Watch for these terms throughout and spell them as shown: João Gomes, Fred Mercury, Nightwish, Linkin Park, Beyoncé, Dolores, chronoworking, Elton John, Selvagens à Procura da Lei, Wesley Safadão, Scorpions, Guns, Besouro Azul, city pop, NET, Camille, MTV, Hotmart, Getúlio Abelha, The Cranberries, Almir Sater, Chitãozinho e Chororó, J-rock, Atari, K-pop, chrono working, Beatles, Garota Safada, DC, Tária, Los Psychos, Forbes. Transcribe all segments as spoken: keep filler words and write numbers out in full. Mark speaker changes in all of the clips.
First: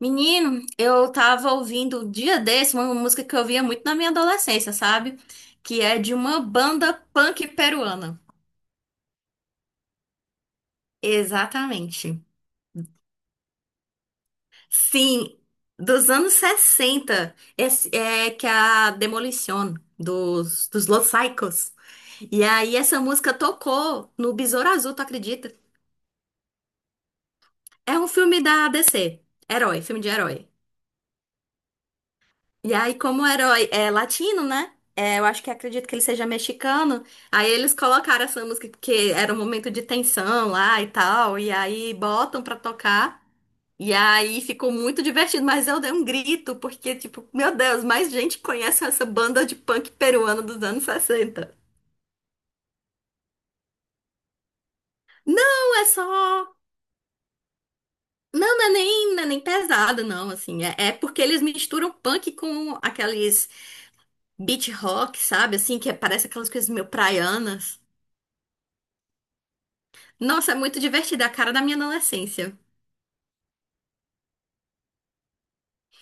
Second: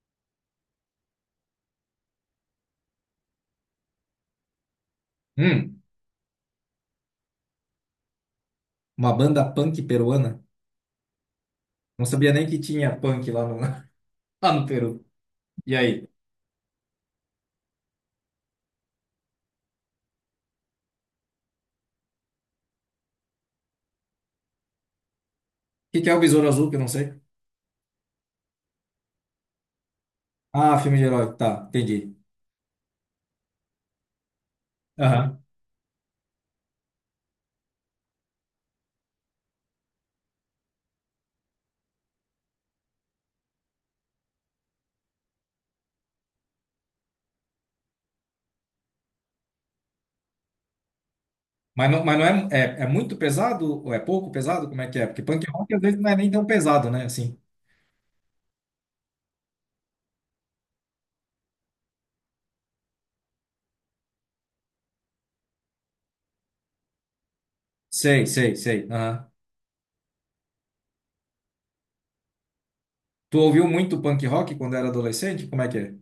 Speaker 1: Menino, eu tava ouvindo um dia desse uma música que eu ouvia muito na minha adolescência, sabe? Que
Speaker 2: Hum,
Speaker 1: é de uma banda punk peruana.
Speaker 2: uma banda punk peruana? Não
Speaker 1: Exatamente.
Speaker 2: sabia nem que tinha punk lá no, lá no Peru.
Speaker 1: Sim,
Speaker 2: E aí? O
Speaker 1: dos anos sessenta, esse, é que é a Demolition dos, dos Los Psychos. E aí essa música tocou no Besouro Azul, tu acredita?
Speaker 2: que que é o Besouro Azul, que eu não sei?
Speaker 1: É um filme da D C, herói, filme de herói.
Speaker 2: Ah, filme de herói. Tá, entendi.
Speaker 1: E aí, como o herói é latino, né? É, eu
Speaker 2: Aham.
Speaker 1: acho que acredito que ele seja mexicano. Aí eles colocaram essa música porque era um momento de tensão lá e tal. E aí botam pra tocar. E aí ficou muito divertido, mas eu dei um grito, porque, tipo, meu Deus, mais gente conhece essa banda de punk peruana dos anos sessenta.
Speaker 2: Mas não, mas não é, é, é muito pesado ou é pouco pesado? Como é que é? Porque punk rock às
Speaker 1: Não, é
Speaker 2: vezes não é nem tão
Speaker 1: só.
Speaker 2: pesado, né? Assim.
Speaker 1: Não, não é nem, não é nem pesado, não, assim. É, é porque eles misturam punk com aqueles beat rock, sabe? Assim, que é, parece aquelas coisas meio praianas.
Speaker 2: Sei, sei, sei. Aham.
Speaker 1: Nossa, é muito divertida, a cara da minha adolescência.
Speaker 2: Tu ouviu muito punk rock quando era adolescente? Como é que é?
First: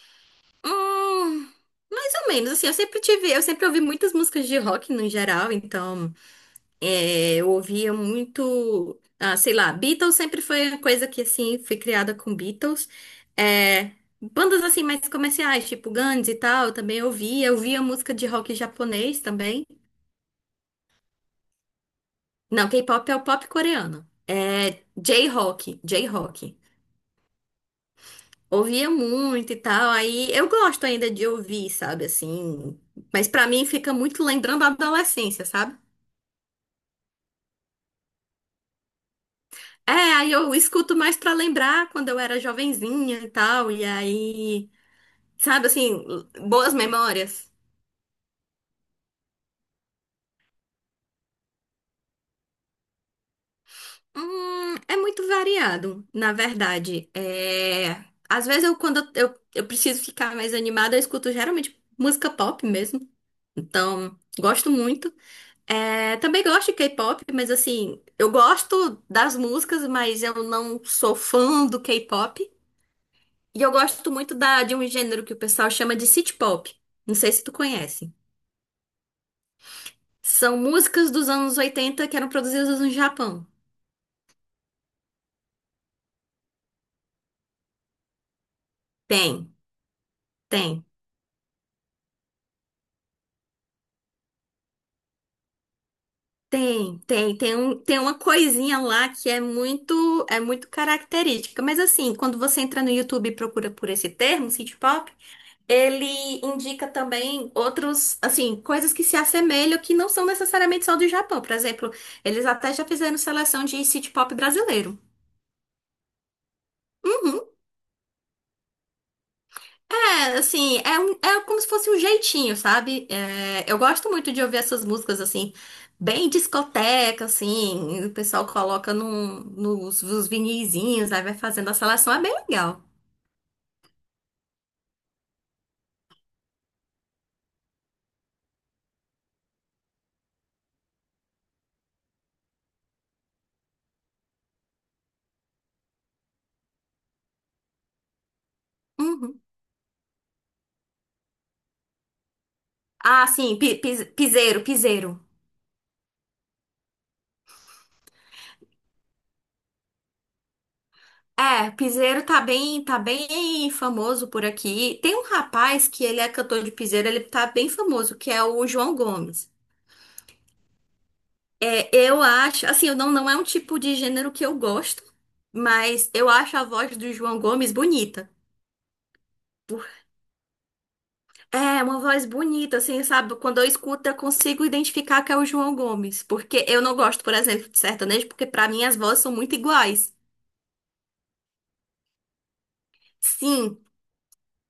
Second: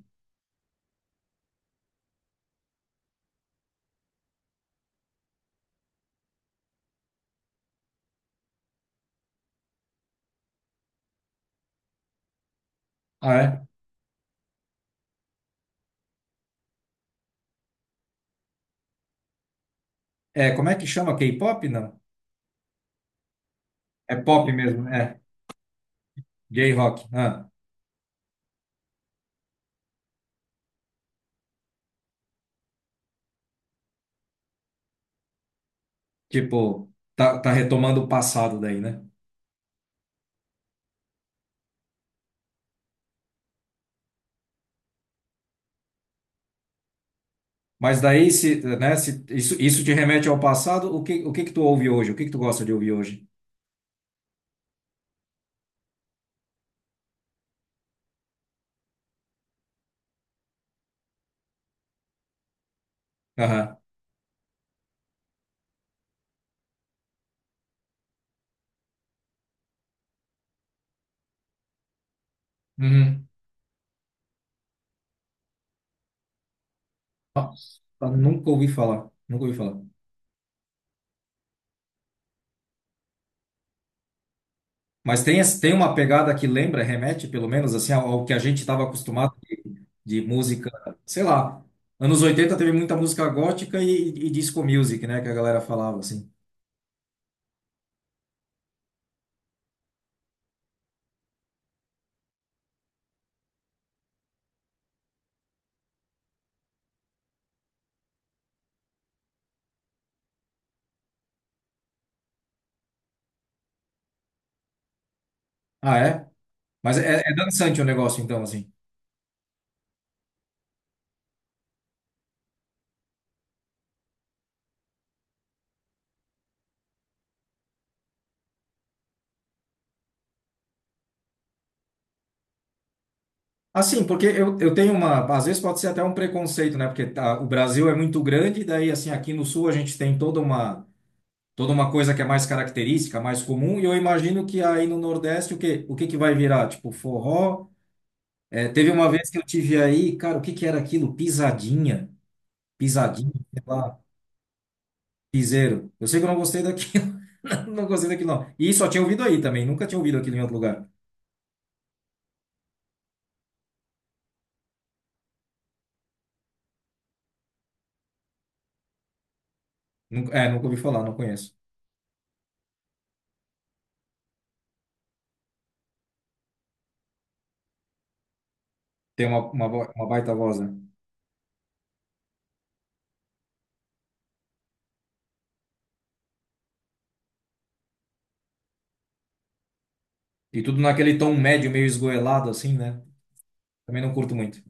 Speaker 1: Hum, Mais ou menos, assim, eu sempre tive, eu sempre ouvi muitas músicas de rock no geral, então é, eu ouvia muito, ah, sei lá, Beatles sempre foi uma coisa que, assim, fui criada com Beatles.
Speaker 2: Ah, é?
Speaker 1: É, bandas, assim, mais comerciais, tipo Guns e tal, eu também ouvia, eu via música de rock japonês também.
Speaker 2: É, como é que chama? K-pop? Não.
Speaker 1: Não, K-pop é o pop coreano.
Speaker 2: É pop
Speaker 1: É
Speaker 2: mesmo, é.
Speaker 1: J-rock, J-rock.
Speaker 2: J-rock. Ah,
Speaker 1: Ouvia muito e tal, aí eu gosto ainda de ouvir, sabe, assim, mas pra mim fica muito lembrando a adolescência, sabe?
Speaker 2: tipo, tá, tá retomando o passado daí, né?
Speaker 1: É, aí eu escuto mais pra lembrar quando eu era jovenzinha e tal, e aí, sabe, assim, boas memórias.
Speaker 2: Mas daí, se, né, se isso, isso te remete ao passado, o que, o que que tu ouve hoje? O que que tu gosta de ouvir hoje?
Speaker 1: Hum, é muito variado, na verdade. É, às vezes eu, quando eu, eu preciso ficar mais animada, eu escuto geralmente música pop mesmo,
Speaker 2: Aham.
Speaker 1: então gosto muito. É, também gosto de K-pop, mas assim, eu gosto das músicas, mas eu não sou fã do K-pop.
Speaker 2: Uhum.
Speaker 1: E eu gosto muito da, de um gênero que o pessoal chama de city pop. Não sei se tu
Speaker 2: Nossa,
Speaker 1: conhece.
Speaker 2: nunca ouvi falar, nunca ouvi falar.
Speaker 1: São músicas dos anos oitenta que eram produzidas no Japão.
Speaker 2: Mas tem, esse- tem uma pegada que lembra, remete, pelo menos, assim, ao, ao que a gente estava acostumado
Speaker 1: Tem,
Speaker 2: de, de, música,
Speaker 1: tem,
Speaker 2: sei lá. Anos oitenta teve muita música gótica e, e disco music, né, que a galera falava, assim.
Speaker 1: tem, tem, tem um, tem uma coisinha lá que é muito, é muito característica. Mas assim, quando você entra no YouTube e procura por esse termo, city pop, ele indica também outros, assim, coisas que se assemelham que não são necessariamente só do Japão. Por exemplo, eles até já fizeram seleção de city pop brasileiro.
Speaker 2: Ah, é? Mas é, é
Speaker 1: Uhum.
Speaker 2: dançante o negócio, então, assim.
Speaker 1: É, assim, é, um- é como se fosse um jeitinho, sabe? É, eu gosto muito de ouvir essas músicas, assim, bem discoteca, assim. e O pessoal coloca num, nos, nos vinizinhos, aí vai fazendo a seleção. É bem legal.
Speaker 2: Assim, porque eu, eu tenho uma. Às vezes pode ser até um preconceito, né? Porque tá, o Brasil é muito grande, daí, assim, aqui no Sul a gente tem toda uma, toda uma, coisa que é mais característica, mais comum, e eu imagino que aí no Nordeste o que, o que que vai virar? Tipo, forró. É, teve uma vez que
Speaker 1: Uhum.
Speaker 2: eu tive aí, cara, o que que era aquilo? Pisadinha.
Speaker 1: Ah,
Speaker 2: Pisadinha,
Speaker 1: sim,
Speaker 2: sei
Speaker 1: pi,
Speaker 2: lá,
Speaker 1: pis- piseiro, piseiro.
Speaker 2: piseiro. Eu sei que eu não gostei daquilo, não gostei daquilo, não. E só tinha ouvido aí também, nunca tinha ouvido aquilo em outro lugar.
Speaker 1: É, piseiro tá bem, tá bem famoso por aqui. Tem um rapaz que ele é cantor de piseiro, ele tá bem famoso, que é o João Gomes.
Speaker 2: Nunca- é, nunca ouvi falar, não conheço.
Speaker 1: É, eu acho, assim, eu não, não é um tipo de gênero que eu gosto, mas eu acho a voz do João Gomes bonita.
Speaker 2: Tem uma, uma,
Speaker 1: Por-
Speaker 2: vo- uma baita voz, né?
Speaker 1: é, uma voz bonita, assim, sabe? Quando eu escuto, eu consigo identificar que é o João Gomes, porque eu não gosto, por exemplo, de sertanejo, porque pra mim as vozes são muito iguais.
Speaker 2: E tudo naquele tom médio, meio esgoelado, assim, né?
Speaker 1: Sim.
Speaker 2: Também não curto muito.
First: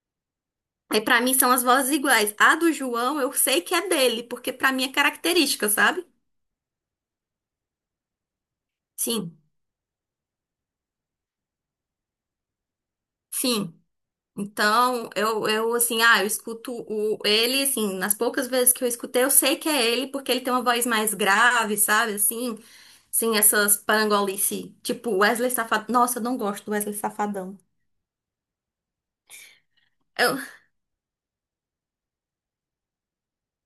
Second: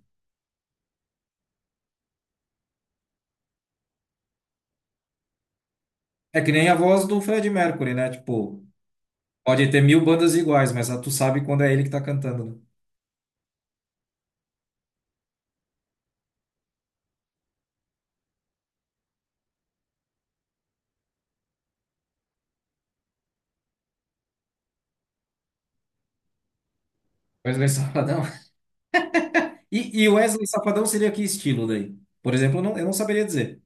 Speaker 1: Aí pra mim são as vozes iguais. A do João eu sei que é dele, porque pra mim é característica, sabe?
Speaker 2: É que nem a voz do Fred Mercury, né? Tipo,
Speaker 1: Sim,
Speaker 2: pode ter mil bandas iguais, mas ah, tu sabe quando é ele que tá cantando, né?
Speaker 1: sim. Então, eu, eu assim, ah, eu escuto o, ele, assim, nas poucas vezes que eu escutei, eu sei que é ele, porque ele tem uma voz mais grave, sabe? Assim, sim, essas parangolice, tipo Wesley Safadão. Nossa, eu não gosto do Wesley Safadão.
Speaker 2: Wesley Safadão. E, e
Speaker 1: Eu-
Speaker 2: Wesley Safadão seria que estilo daí? Por exemplo, eu não, eu não saberia dizer.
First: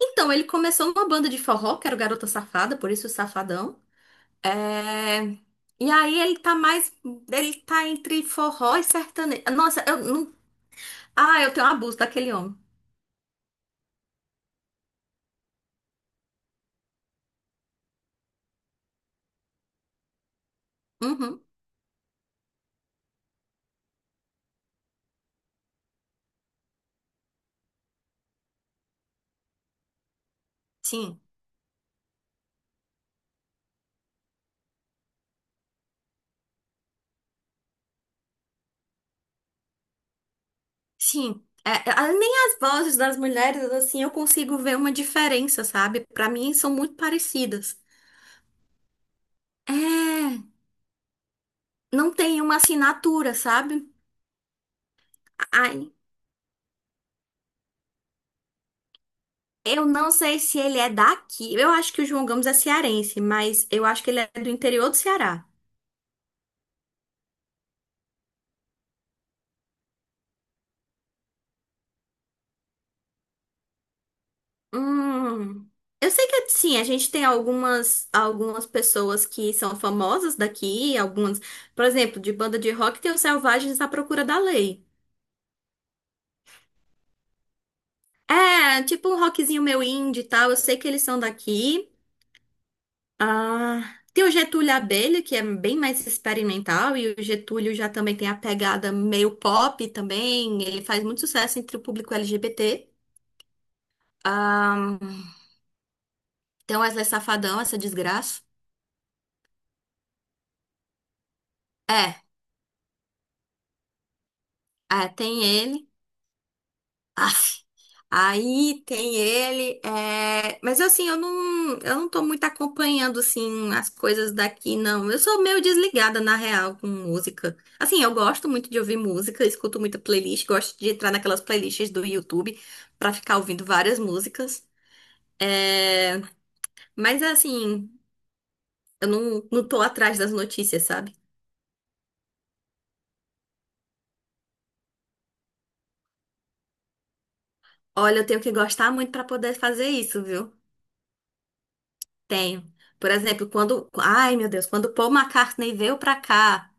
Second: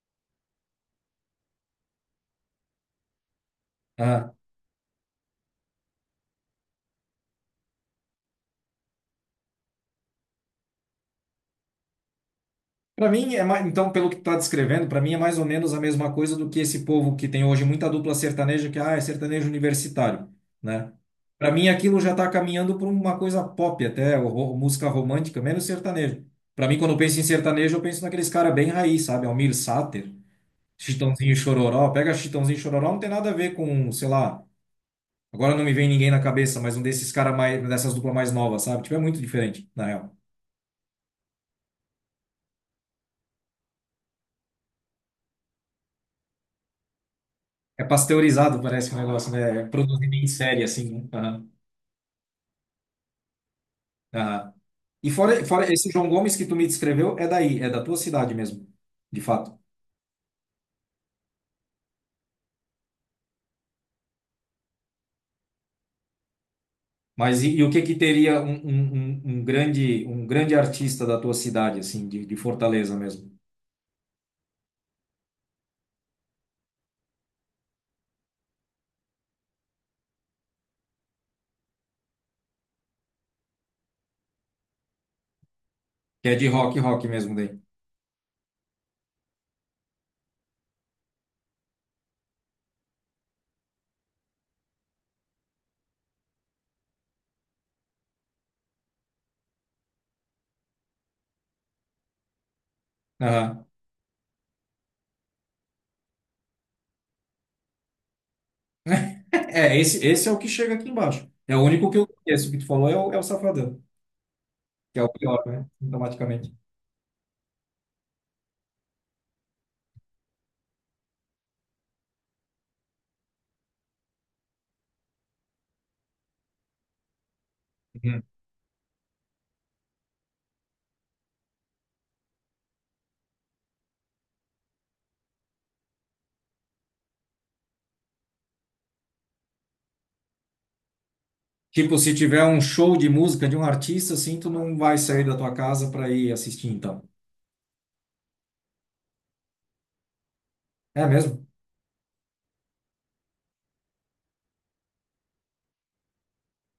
Speaker 1: então, ele começou numa banda de forró, que era o Garota Safada, por isso o Safadão.
Speaker 2: Ah,
Speaker 1: É, e aí ele tá mais. Ele tá entre forró e sertanejo. Nossa, eu não. Ah, eu tenho um abuso daquele homem.
Speaker 2: para mim, é mais, então, pelo que está descrevendo, para mim é mais ou menos a mesma coisa do que esse povo que tem hoje muita dupla sertaneja, que ah, é sertanejo universitário, né?
Speaker 1: Uhum.
Speaker 2: Para mim, aquilo já está caminhando para uma coisa pop, até ou ro- música romântica, menos sertanejo. Para mim, quando eu penso em sertanejo, eu penso naqueles cara bem raiz, sabe? Almir Sater,
Speaker 1: Sim,
Speaker 2: Chitãozinho e Chororó. Pega Chitãozinho e Chororó, não tem nada a ver com, sei lá, agora não me vem ninguém na cabeça, mas um desses cara mais, dessas duplas mais novas, sabe? Tipo, é muito diferente, na real.
Speaker 1: sim. É, é, nem as vozes das mulheres, assim, eu consigo ver uma diferença, sabe? Pra mim são muito parecidas.
Speaker 2: É pasteurizado, parece que o negócio, né? É produzido em
Speaker 1: É,
Speaker 2: série, assim, né? Aham,
Speaker 1: não tem uma assinatura, sabe?
Speaker 2: aham. E fora, fora, esse
Speaker 1: Ai,
Speaker 2: João Gomes que tu me descreveu, é daí, é da tua cidade mesmo, de fato.
Speaker 1: eu não sei se ele é daqui. Eu acho que o João Gomes é cearense, mas eu acho que ele é do interior do Ceará.
Speaker 2: Mas e, e o que que teria um, um, um um grande, um grande artista da tua cidade, assim, de, de Fortaleza mesmo?
Speaker 1: Hum, eu sei que sim, a gente tem algumas algumas pessoas que são famosas daqui, algumas, por exemplo, de banda de rock tem os Selvagens à Procura da Lei.
Speaker 2: Que é de rock, rock mesmo daí.
Speaker 1: É, tipo um rockzinho meio indie e tal, eu sei que eles são daqui. Ah, tem o Getúlio Abelha, que é bem mais experimental, e o Getúlio já também tem a pegada meio pop também, ele faz muito sucesso entre o público L G B T.
Speaker 2: Aham.
Speaker 1: Ah, tem o Wesley Safadão, essa desgraça.
Speaker 2: É, esse, esse é o que chega aqui embaixo. É o único que eu
Speaker 1: É,
Speaker 2: conheço. O que tu falou é o, é o Safadão, que é o
Speaker 1: é,
Speaker 2: pior,
Speaker 1: tem
Speaker 2: né?
Speaker 1: ele.
Speaker 2: Automaticamente.
Speaker 1: Aff. Aí tem ele, é, mas assim, eu não, eu não tô muito acompanhando, assim, as coisas daqui, não. Eu sou meio desligada, na real, com música. Assim, eu
Speaker 2: Uhum.
Speaker 1: gosto muito de ouvir música, escuto muita playlist, gosto de entrar naquelas playlists do YouTube pra ficar ouvindo várias músicas. É, mas assim, eu não, não tô atrás das notícias, sabe?
Speaker 2: Tipo, se tiver um show de música de um artista, assim, tu não vai sair da tua casa para ir assistir, então.
Speaker 1: Olha, eu tenho que gostar muito pra poder fazer isso, viu?
Speaker 2: É mesmo?
Speaker 1: Tenho. Por exemplo, quando. Ai, meu Deus, quando Paul McCartney veio pra cá.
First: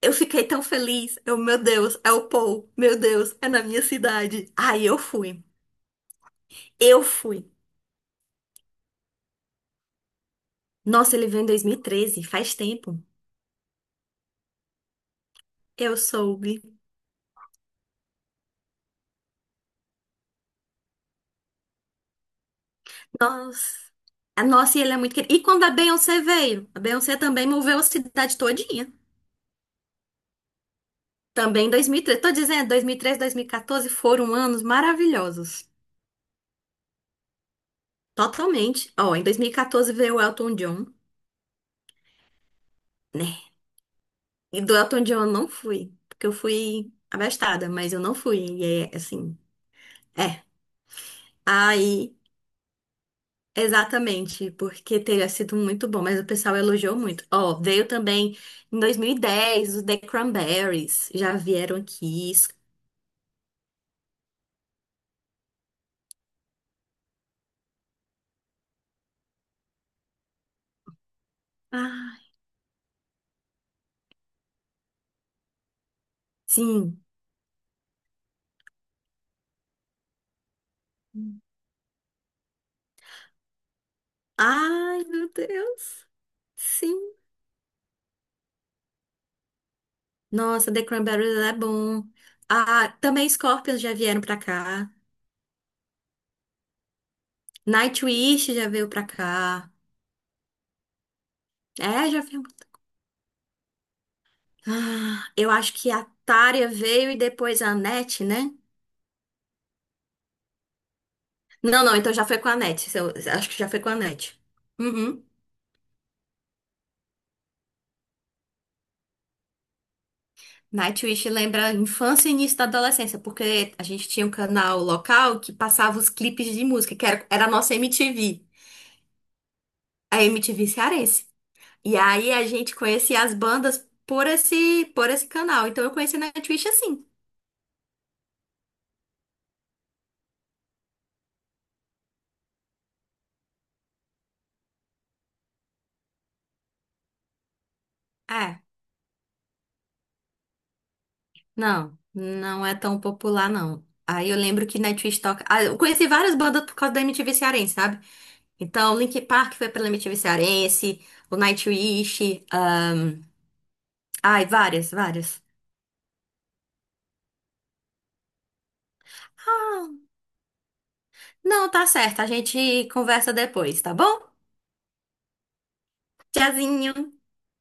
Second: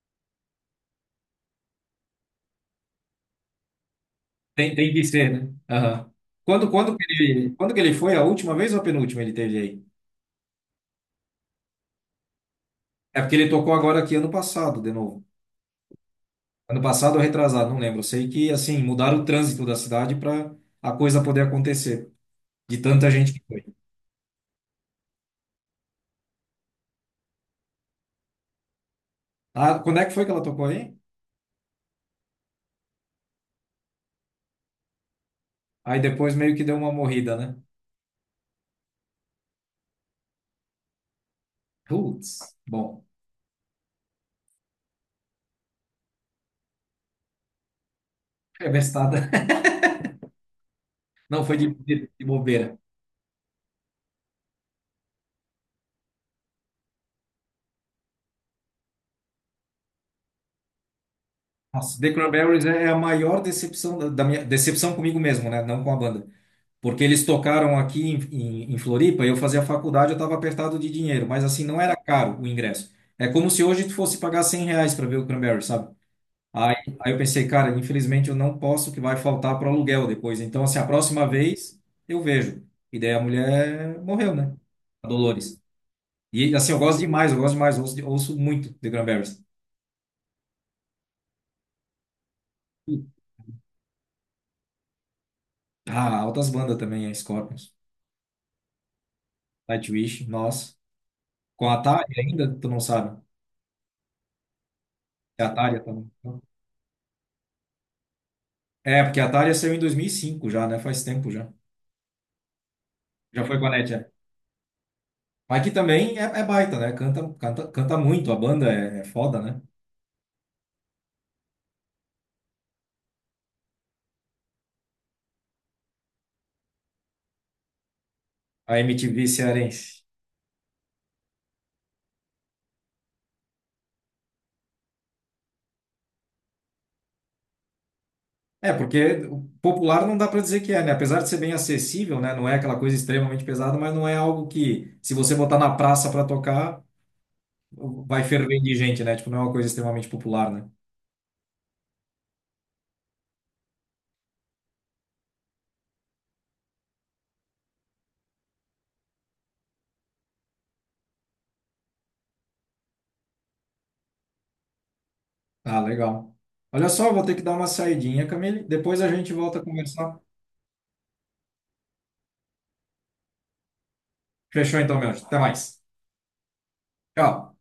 Speaker 1: Eu fiquei tão feliz. Eu, meu Deus, é o Paul. Meu Deus, é na minha cidade.
Speaker 2: Tem,
Speaker 1: Aí
Speaker 2: tem
Speaker 1: eu
Speaker 2: que ser,
Speaker 1: fui.
Speaker 2: né? Aham. Quando, quando
Speaker 1: Eu
Speaker 2: que ele,
Speaker 1: fui.
Speaker 2: quando que ele foi? A última vez ou a penúltima ele teve aí?
Speaker 1: Nossa, ele veio em dois mil e treze. Faz tempo.
Speaker 2: É porque ele tocou agora aqui ano passado, de novo.
Speaker 1: Eu soube.
Speaker 2: Ano passado ou retrasado, não lembro. Eu sei que, assim, mudaram o trânsito da cidade para a coisa poder acontecer. De tanta gente que foi.
Speaker 1: Nossa. Ah, nossa, e ele é muito querido. E quando a Beyoncé veio? A Beyoncé também moveu a cidade todinha.
Speaker 2: Ah, quando é que foi que ela tocou aí?
Speaker 1: Também em dois mil e treze. Tô dizendo, dois dois mil mil e treze, dois mil e dois mil e quatorze foram anos maravilhosos.
Speaker 2: Aí depois meio que deu uma morrida, né?
Speaker 1: Totalmente. Ó, em dois mil e quatorze veio o Elton John,
Speaker 2: Putz, bom,
Speaker 1: né? E do Elton John eu não fui, porque eu fui abastada, mas eu não fui. E
Speaker 2: é
Speaker 1: é
Speaker 2: bestada.
Speaker 1: assim. É.
Speaker 2: Não foi de, de
Speaker 1: Aí,
Speaker 2: de bobeira.
Speaker 1: exatamente, porque teria sido muito bom, mas o pessoal elogiou muito. Ó, veio também em dois mil e dez os The Cranberries, já vieram
Speaker 2: Nossa, The
Speaker 1: aqui.
Speaker 2: Cranberries é é a maior decepção da da minha decepção comigo mesmo, né? Não com a banda. Porque eles tocaram aqui em, em, em Floripa, eu fazia faculdade, eu estava apertado de dinheiro, mas assim, não era
Speaker 1: Ai,
Speaker 2: caro o ingresso. É como se hoje tu fosse pagar cem reais para ver o Cranberries, sabe? Aí,
Speaker 1: sim.
Speaker 2: aí eu pensei, cara, infelizmente eu não posso, que vai faltar para o aluguel depois. Então, assim, a próxima vez eu vejo. E daí a mulher morreu, né?
Speaker 1: Ai,
Speaker 2: A
Speaker 1: meu
Speaker 2: Dolores.
Speaker 1: Deus.
Speaker 2: E assim, eu gosto
Speaker 1: Sim.
Speaker 2: demais, eu gosto demais, ouço, ouço muito The Cranberries.
Speaker 1: Nossa, The Cranberries é bom. Ah, também Scorpions já vieram pra cá.
Speaker 2: Ah, altas bandas também, é Scorpions.
Speaker 1: Nightwish já veio pra cá.
Speaker 2: Nightwish, nossa. Com a
Speaker 1: É,
Speaker 2: Atari
Speaker 1: já veio.
Speaker 2: ainda? Tu não sabe?
Speaker 1: Ah,
Speaker 2: É a
Speaker 1: eu acho
Speaker 2: Atari
Speaker 1: que a
Speaker 2: também.
Speaker 1: Tária veio e depois a Annette, né?
Speaker 2: É, porque a Atari saiu em dois mil e cinco já, né? Faz tempo já.
Speaker 1: Não, não, então já foi com a Net. Eu
Speaker 2: Já
Speaker 1: acho
Speaker 2: foi
Speaker 1: que
Speaker 2: com
Speaker 1: já
Speaker 2: a
Speaker 1: foi com
Speaker 2: N E T,
Speaker 1: a
Speaker 2: é.
Speaker 1: Net. Uhum.
Speaker 2: Mas que também é, é, baita, né? Canta, canta, canta muito, a banda é, é foda, né?
Speaker 1: Nightwish lembra a infância e início da adolescência, porque a gente tinha um canal local que passava os clipes de música, que era, era a nossa M T V,
Speaker 2: A M T V cearense.
Speaker 1: a M T V cearense. E aí a gente conhecia as bandas por esse, por esse canal. Então eu conheci Nightwish assim.
Speaker 2: É, porque o popular não dá pra dizer que é, né? Apesar de ser bem acessível, né? Não é aquela coisa extremamente pesada, mas não é algo que, se você botar na praça pra tocar, vai ferver
Speaker 1: É,
Speaker 2: de gente, né? Tipo, não é uma coisa extremamente popular, né?
Speaker 1: não, não é tão popular, não. Aí eu lembro que Nightwish toca. Ah, eu conheci várias bandas por causa da M T V cearense, sabe? Então, Linkin Park foi pela M T V Cearense, o Nightwish, ahn, ai, várias, várias.
Speaker 2: Ah, legal. Olha só, vou ter que dar uma saidinha, Camille. Depois a gente volta a conversar.
Speaker 1: Não, tá certo, a gente conversa depois, tá bom?
Speaker 2: Fechou então, meu anjo. Até mais.
Speaker 1: Tchauzinho!
Speaker 2: Tchau.